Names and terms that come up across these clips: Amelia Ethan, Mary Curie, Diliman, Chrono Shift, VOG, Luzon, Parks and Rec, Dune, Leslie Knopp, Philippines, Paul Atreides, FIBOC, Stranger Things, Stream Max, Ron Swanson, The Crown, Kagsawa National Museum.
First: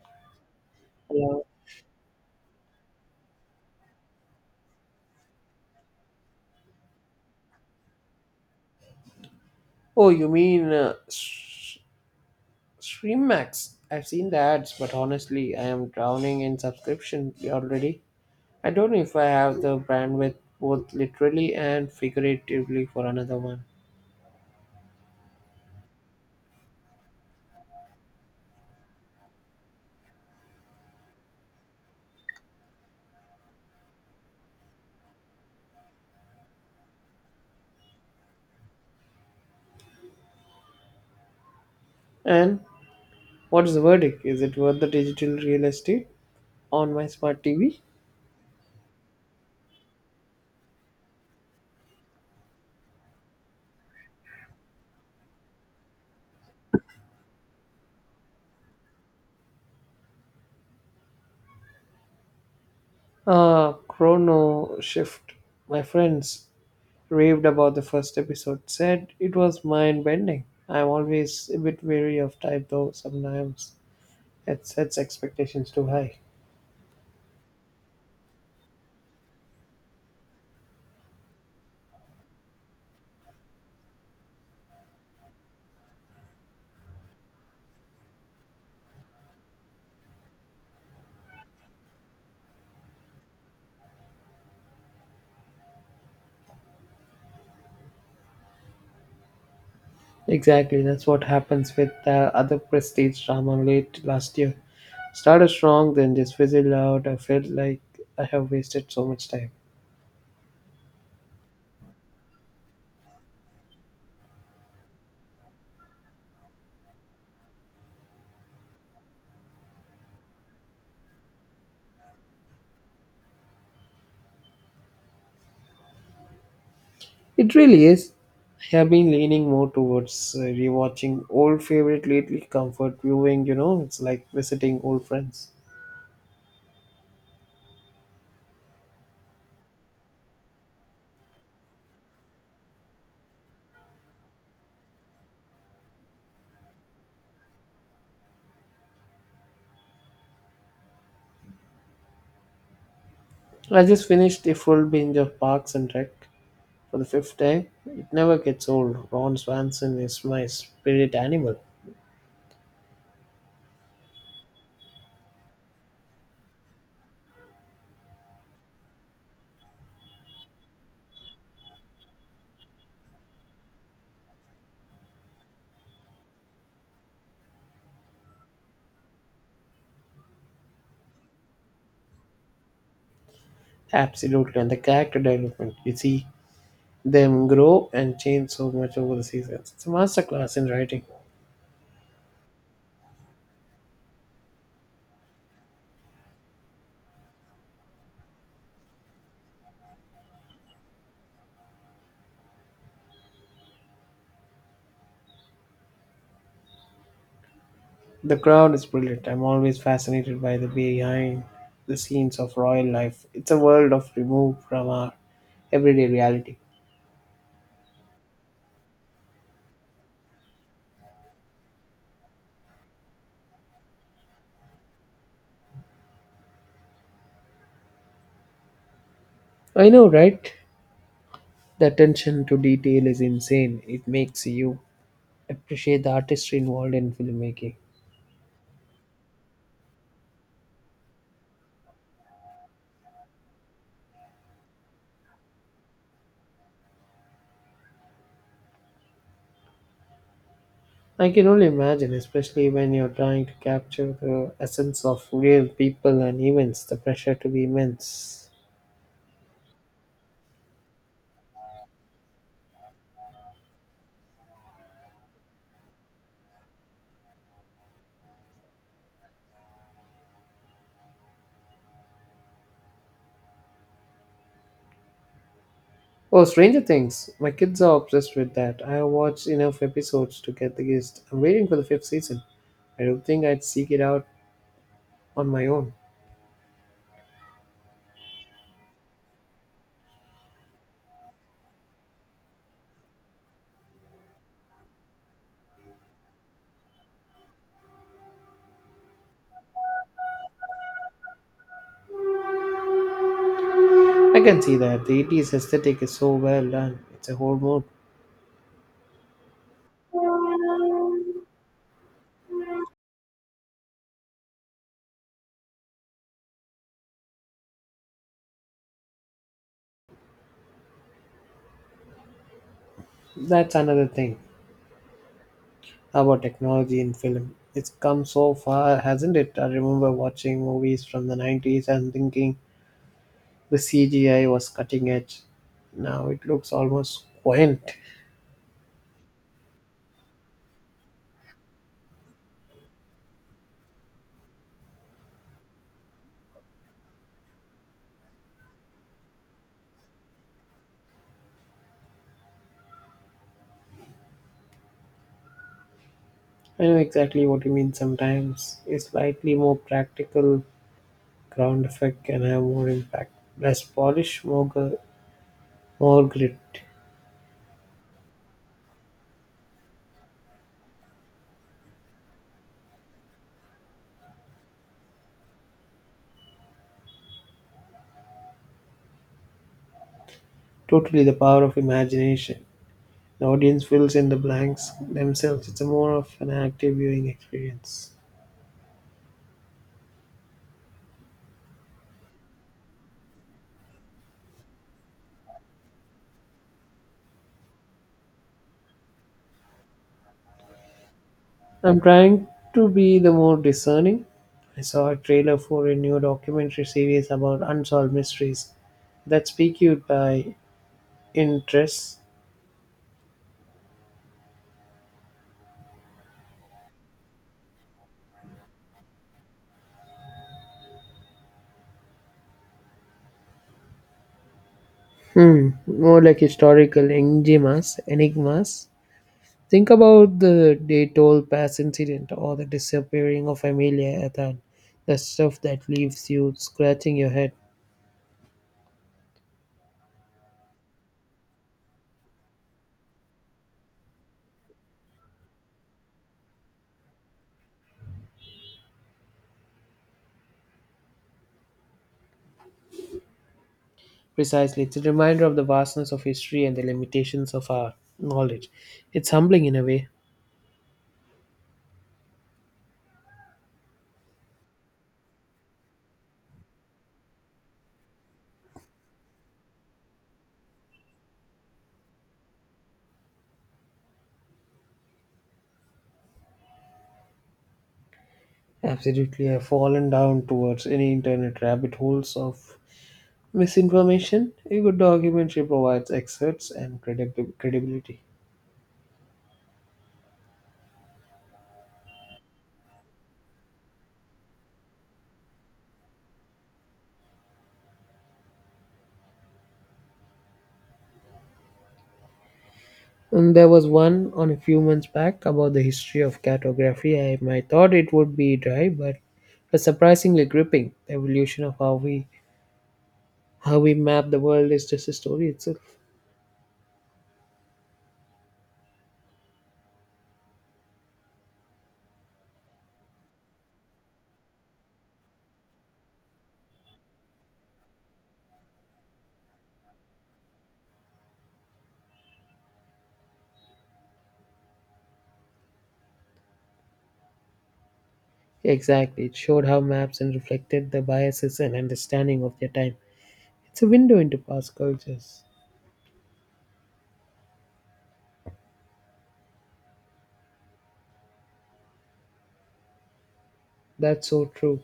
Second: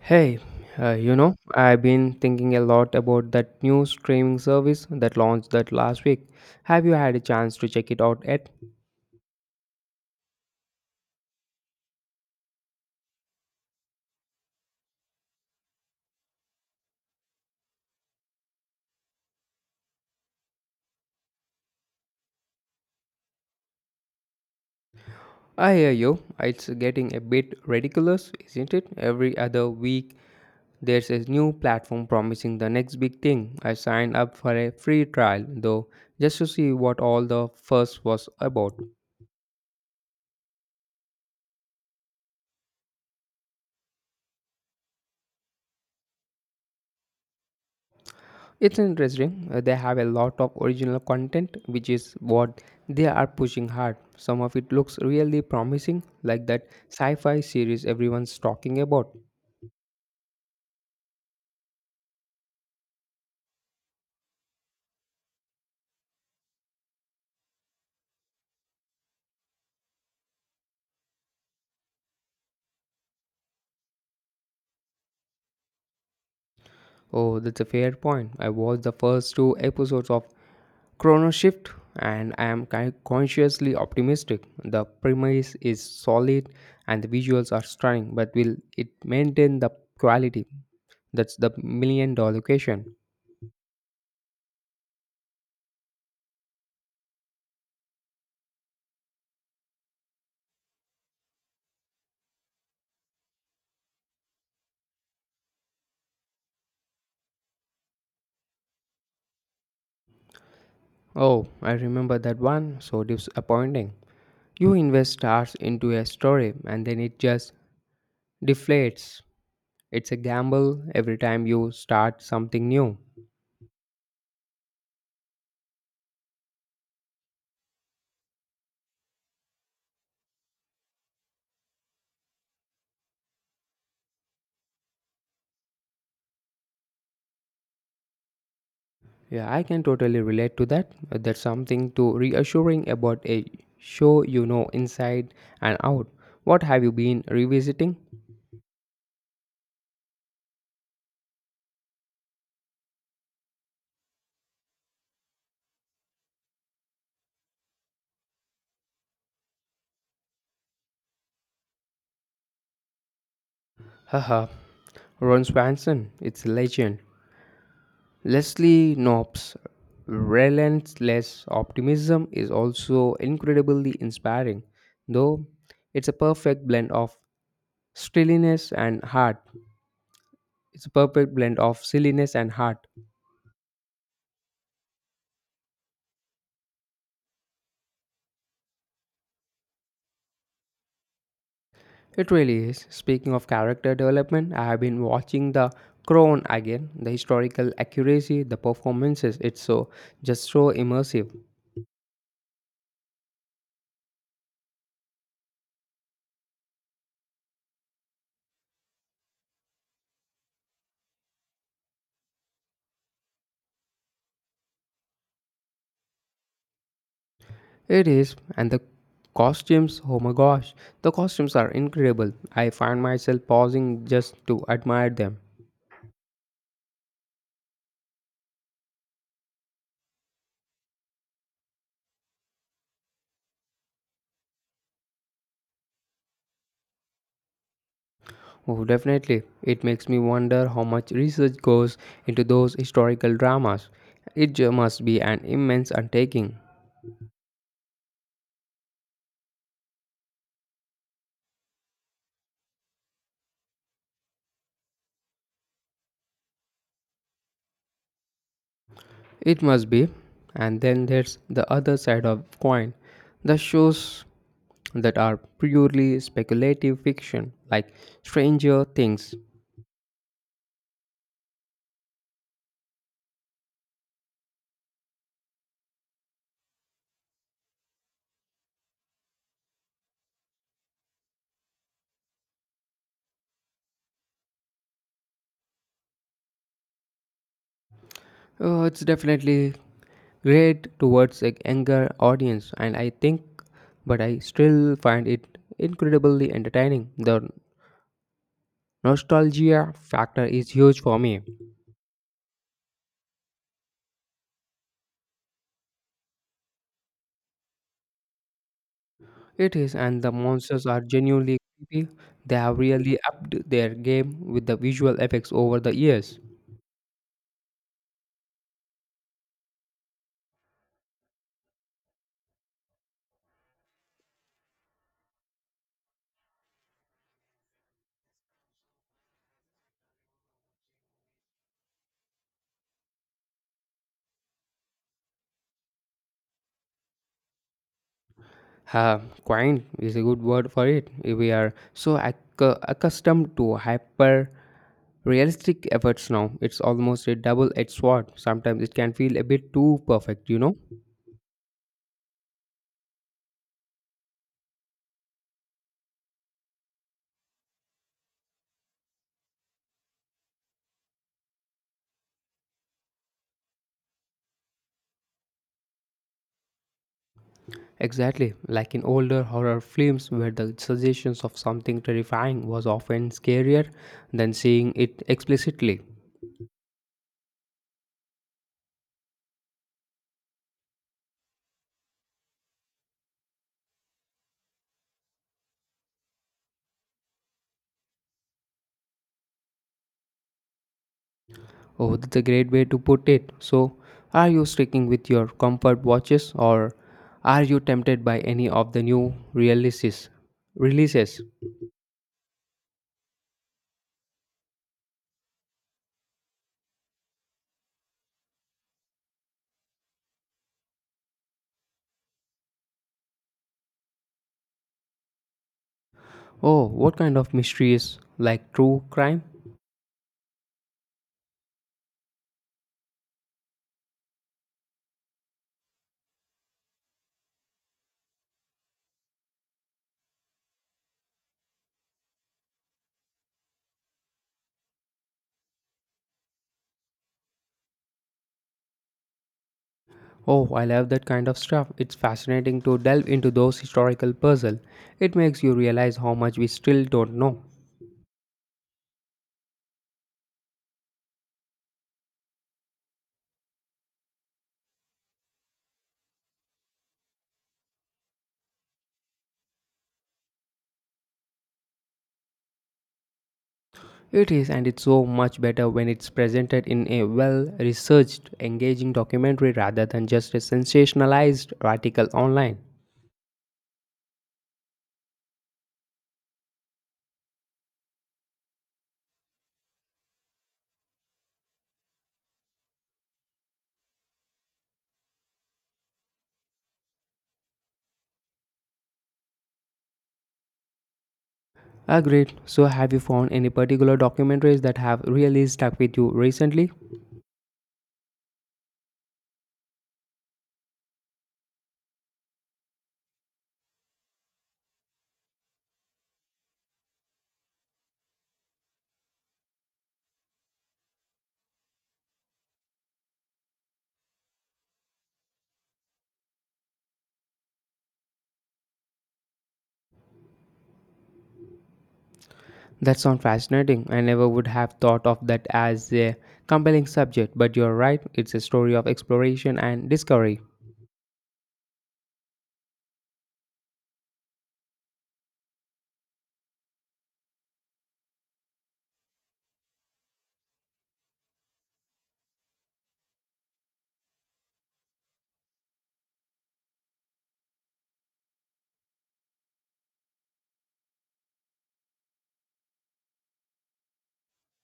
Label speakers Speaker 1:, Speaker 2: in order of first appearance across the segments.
Speaker 1: Hey,
Speaker 2: Yeah.
Speaker 1: I've been thinking a lot about that new streaming service that launched that last week. Have you had a chance to check it out yet?
Speaker 2: Oh, you mean Stream Max? I've seen the ads, but honestly, I am drowning in subscription already. I don't know if I have the bandwidth both literally and figuratively for another one.
Speaker 1: I hear you. It's getting a bit ridiculous, isn't it? Every other week, there's a new platform promising the next big thing. I signed up for a free trial, though, just to see what all the fuss was about.
Speaker 2: And what is the verdict? Is it worth the digital real estate on my smart TV?
Speaker 1: It's interesting. They have a lot of original content, which is what they are pushing hard. Some of it looks really promising, like that sci fi series everyone's talking about.
Speaker 2: Chrono Shift. My friends raved about the first episode, said it was mind bending. I'm always a bit wary of type though sometimes. It sets expectations too high.
Speaker 1: Oh, that's a fair point. I watched the first two episodes of chrono shift, and I am consciously optimistic. The premise is solid and the visuals are stunning, but will it maintain the quality? That's the million dollar question.
Speaker 2: Exactly, that's what happens with the other prestige drama late last year. Started strong, then just fizzled out. I felt like I have wasted so much time.
Speaker 1: Oh, I remember that one, so disappointing. You invest stars into a story and then it just deflates. It's a gamble every time you start something new.
Speaker 2: It really is. I have been leaning more towards rewatching old favorite lately. Comfort viewing, it's like visiting old friends.
Speaker 1: Yeah, I can totally relate to that. There's something to reassuring about a show. Inside and out. What have you been revisiting?
Speaker 2: I just finished a full binge of Parks and Rec for the fifth time. It never gets old. Ron Swanson is my spirit animal.
Speaker 1: Haha, Ron Swanson, it's a legend. Leslie Knopp's relentless optimism is also incredibly inspiring, though it's a perfect blend of silliness and heart. It's a perfect blend of silliness and heart.
Speaker 2: Absolutely, and the character development. You see them grow and change so much over the seasons. It's a masterclass in writing.
Speaker 1: It really is. Speaking of character development, I have been watching The Crown again. The historical accuracy, the performances, it's so just so immersive.
Speaker 2: The crowd is brilliant. I'm always fascinated by the behind the scenes of royal life. It's a world of removed from our everyday reality.
Speaker 1: It is, and the costumes, oh my gosh, the costumes are incredible. I find myself pausing just to admire them.
Speaker 2: I know, right? The attention to detail is insane. It makes you appreciate the artistry involved in filmmaking.
Speaker 1: Oh, definitely. It makes me wonder how much research goes into those historical dramas. It must be an immense undertaking.
Speaker 2: I can only imagine, especially when you're trying to capture the essence of real people and events, the pressure to be immense.
Speaker 1: It must be. And then there's the other side of coin, the shows that are purely speculative fiction, like Stranger Things.
Speaker 2: Oh, Stranger Things. My kids are obsessed with that. I have watched enough episodes to get the gist. I'm waiting for the fifth season. I don't think I'd seek it out on my own.
Speaker 1: Oh, it's definitely great towards a younger audience, and I think, but I still find it incredibly entertaining. The nostalgia factor is huge for me.
Speaker 2: I can see that. The 80s aesthetic is so well done. It's a whole mood.
Speaker 1: It is, and the monsters are genuinely creepy. They have really upped their game with the visual effects over the years.
Speaker 2: That's another thing about technology in film. It's come so far, hasn't it? I remember watching movies from the 90s and thinking the CGI was cutting edge. Now it looks almost quaint.
Speaker 1: Uh, Quaint is a good word for it. We are so accustomed to hyper realistic efforts now. It's almost a double edged sword. Sometimes it can feel a bit too perfect,
Speaker 2: I know exactly what you mean sometimes. It's slightly more practical ground effect can have more impact, less polish, more grit.
Speaker 1: Exactly, like in older horror films where the suggestions of something terrifying was often scarier than seeing it explicitly.
Speaker 2: Totally the power of imagination. The audience fills in the blanks themselves. It's a more of an active viewing experience.
Speaker 1: Oh, that's a great way to put it. So, are you sticking with your comfort watches or are you tempted by any of the new releases? Releases.
Speaker 2: I'm trying to be the more discerning. I saw a trailer for a new documentary series about unsolved mysteries that pique you by interest.
Speaker 1: Oh, what kind of mysteries? Like true crime?
Speaker 2: Hmm, more like historical enigmas, think about the day toll pass incident or the disappearing of Amelia Ethan, the stuff that leaves you scratching your head.
Speaker 1: Oh, I love that kind of stuff. It's fascinating to delve into those historical puzzles. It makes you realize how much we still don't know.
Speaker 2: Precisely, it's a reminder of the vastness of history and the limitations of our knowledge. It's humbling in a way.
Speaker 1: It is, and it's so much better when it's presented in a well researched, engaging documentary rather than just a sensationalized article online.
Speaker 2: Absolutely, I've fallen down towards any internet rabbit holes of misinformation. A good documentary provides excerpts and credibility.
Speaker 1: Agreed. So, have you found any particular documentaries that have really stuck with you recently?
Speaker 2: And there was one on a few months back about the history of cartography. I thought it would be dry, but it's surprisingly gripping. The evolution of how we map the world is just a story itself.
Speaker 1: That sounds fascinating. I never would have thought of that as a compelling subject, but you're right, it's a story of exploration and discovery.
Speaker 2: Exactly, it showed how maps and reflected the biases and understanding of their time. It's a window into past cultures. That's so true.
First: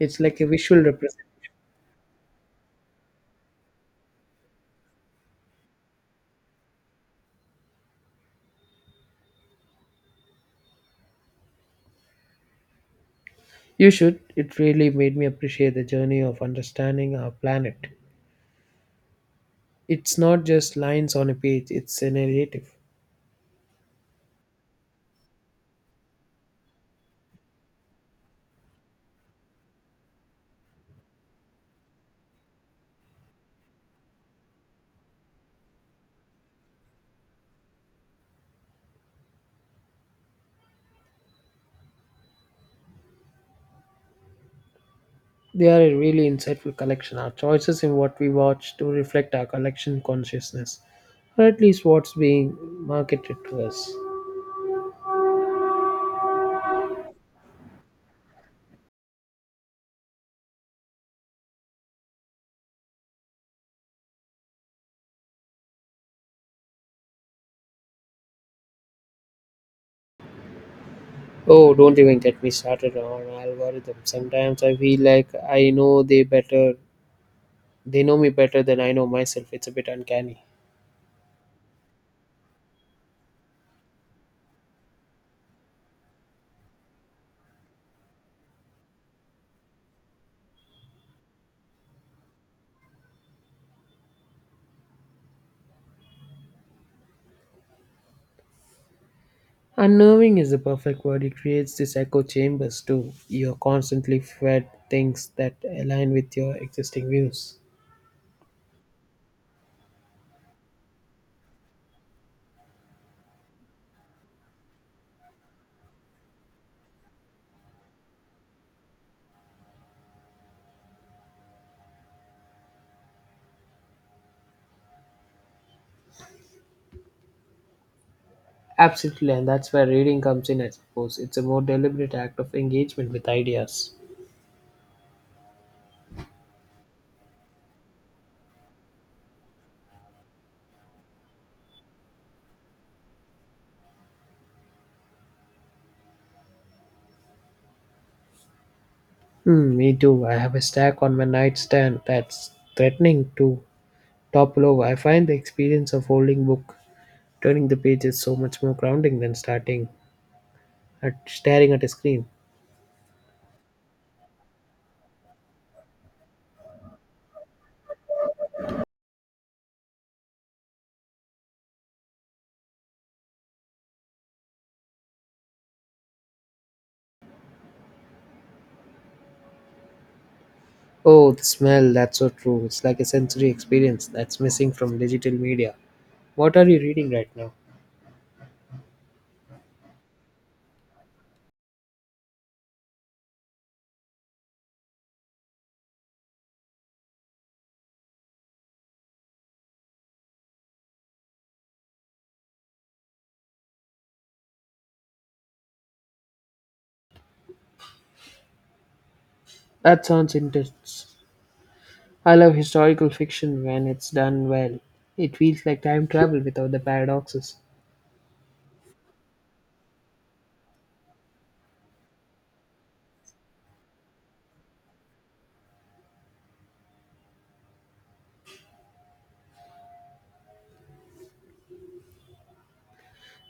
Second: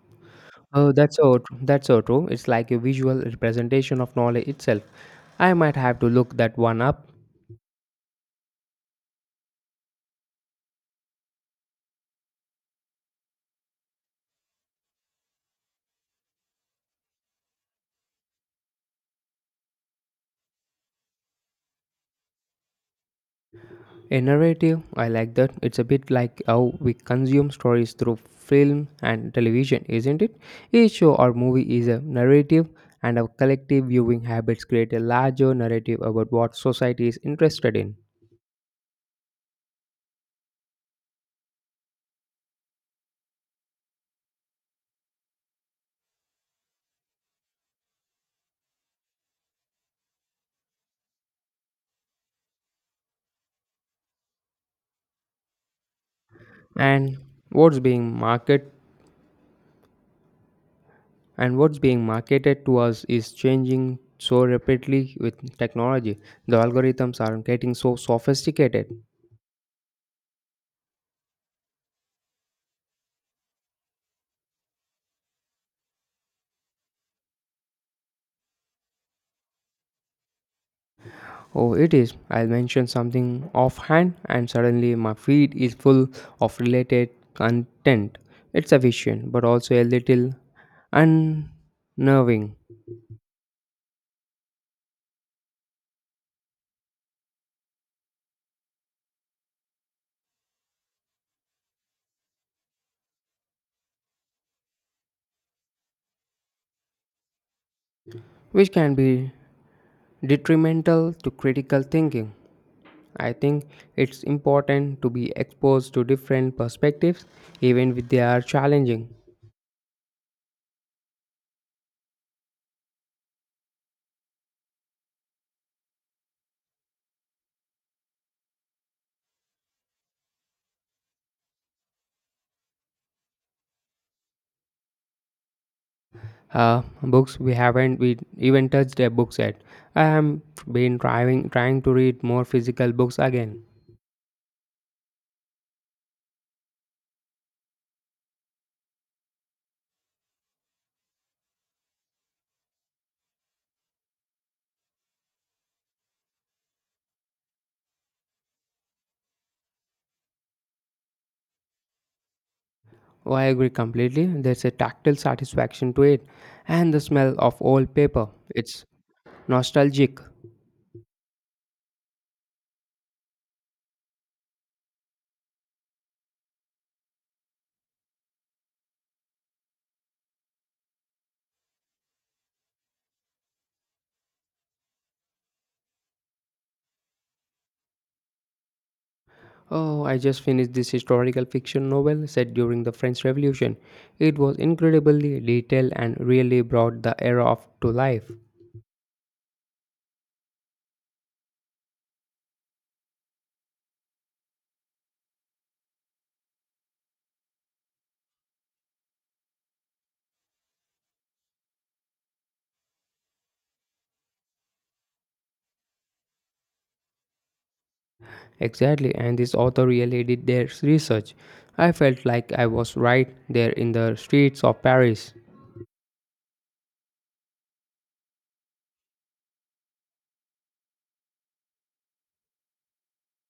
Speaker 2: It's like a visual
Speaker 1: Oh, that's
Speaker 2: representation.
Speaker 1: that's so true. It's like a visual representation of knowledge itself. I might have to look that one up.
Speaker 2: You should. It really made me appreciate the journey of understanding our planet. It's not just lines on a page, it's a narrative.
Speaker 1: A narrative, I like that. It's a bit like how we consume stories through film and television, isn't it? Each show or movie is a narrative, and our collective viewing habits create a larger narrative about what society is interested in.
Speaker 2: They are a really insightful collection. Our choices in what we watch do reflect our collection consciousness, or at least what's being marketed to us.
Speaker 1: And what's being market and what's being marketed to us is changing so rapidly with technology. The algorithms are getting so sophisticated.
Speaker 2: Oh, don't even get me started on algorithms. Sometimes I feel like I know they better, they know me better than I know myself. It's a bit uncanny.
Speaker 1: Oh, it is. I'll mention something offhand and suddenly my feed is full of related content. It's efficient but also a little unnerving.
Speaker 2: Unnerving is the perfect word. It creates this echo chambers too. You're constantly fed things that align with your existing views.
Speaker 1: Which can be detrimental to critical thinking, I think. It's important to be exposed to different perspectives, even if they are challenging.
Speaker 2: Absolutely, and that's where reading comes in, I suppose. It's a more deliberate act of engagement with ideas.
Speaker 1: Books, we haven't we even touched a book yet. I am been trying to read more physical books again.
Speaker 2: Hmm, me too. I have a stack on my nightstand that's threatening to topple over. I find the experience of holding book, turning the pages, so much more grounding than starting at staring at a screen.
Speaker 1: Oh, I agree completely. There's a tactile satisfaction to it, and the smell of old paper. It's nostalgic.
Speaker 2: Oh, the smell, that's so true. It's like a sensory experience that's missing from digital media. What are you reading right now?
Speaker 1: Oh, I just finished this historical fiction novel set during the French Revolution. It was incredibly detailed and really brought the era of to life.
Speaker 2: That sounds interesting. I love historical fiction when it's done well. It feels like time travel without the paradoxes.
Speaker 1: Exactly, and this author really did their research. I felt like I was right there in the streets of Paris.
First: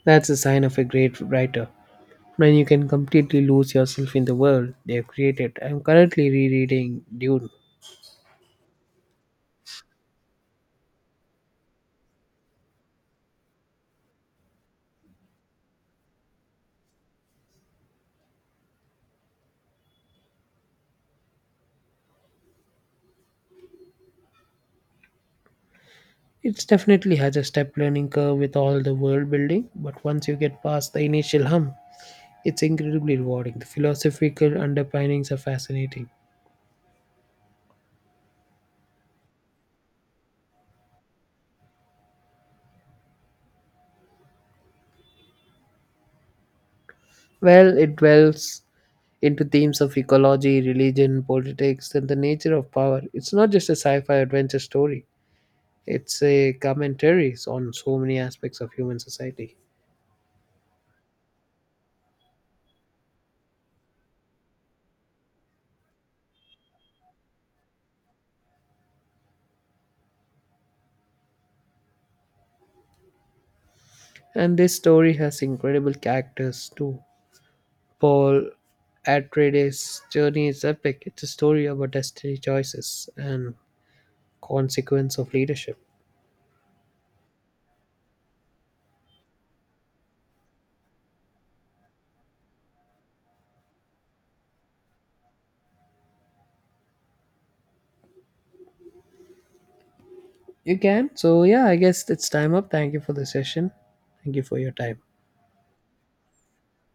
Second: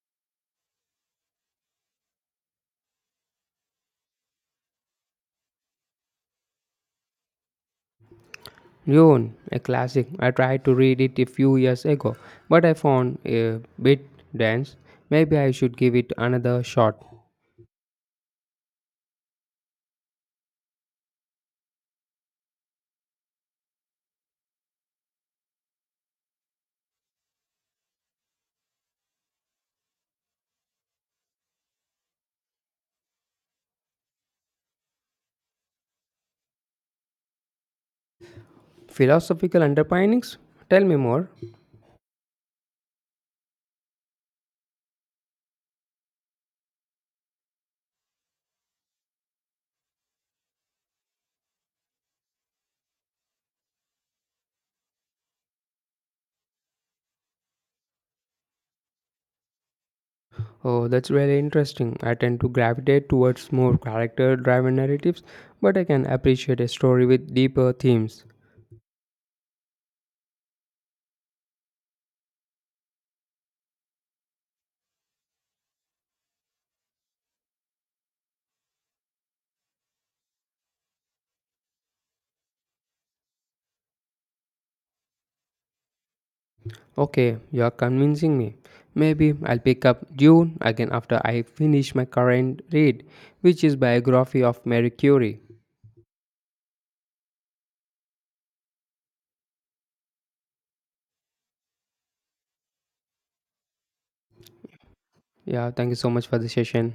Speaker 2: That's a sign of a great writer, when you can completely lose yourself in the world they have created. I'm currently rereading Dune.
Speaker 1: Lyon, a classic. I tried to read it a few years ago, but I found a bit dense. Maybe I should give it another shot.
Speaker 2: It's definitely has a step learning curve with all the world building, but once you get past the initial hump, it's incredibly rewarding. The philosophical underpinnings are fascinating.
Speaker 1: Philosophical underpinnings? Tell me more.
Speaker 2: Well, it dwells into themes of ecology, religion, politics, and the nature of power. It's not just a sci fi adventure story, it's a commentary on so many aspects of human society.
Speaker 1: Oh, that's really interesting. I tend to gravitate towards more character driven narratives, but I can appreciate a story with deeper themes.
Speaker 2: And this story has incredible characters too. Paul Atreides' journey is epic. It's a story about destiny choices and consequence of leadership.
Speaker 1: Okay, you are convincing me. Maybe I'll pick up Dune again after I finish my current read, which is biography of Mary Curie.
Speaker 2: You can? So, yeah, I guess it's time up. Thank you for the session. Thank you for your time.
Speaker 1: Yeah, thank you so much for the session.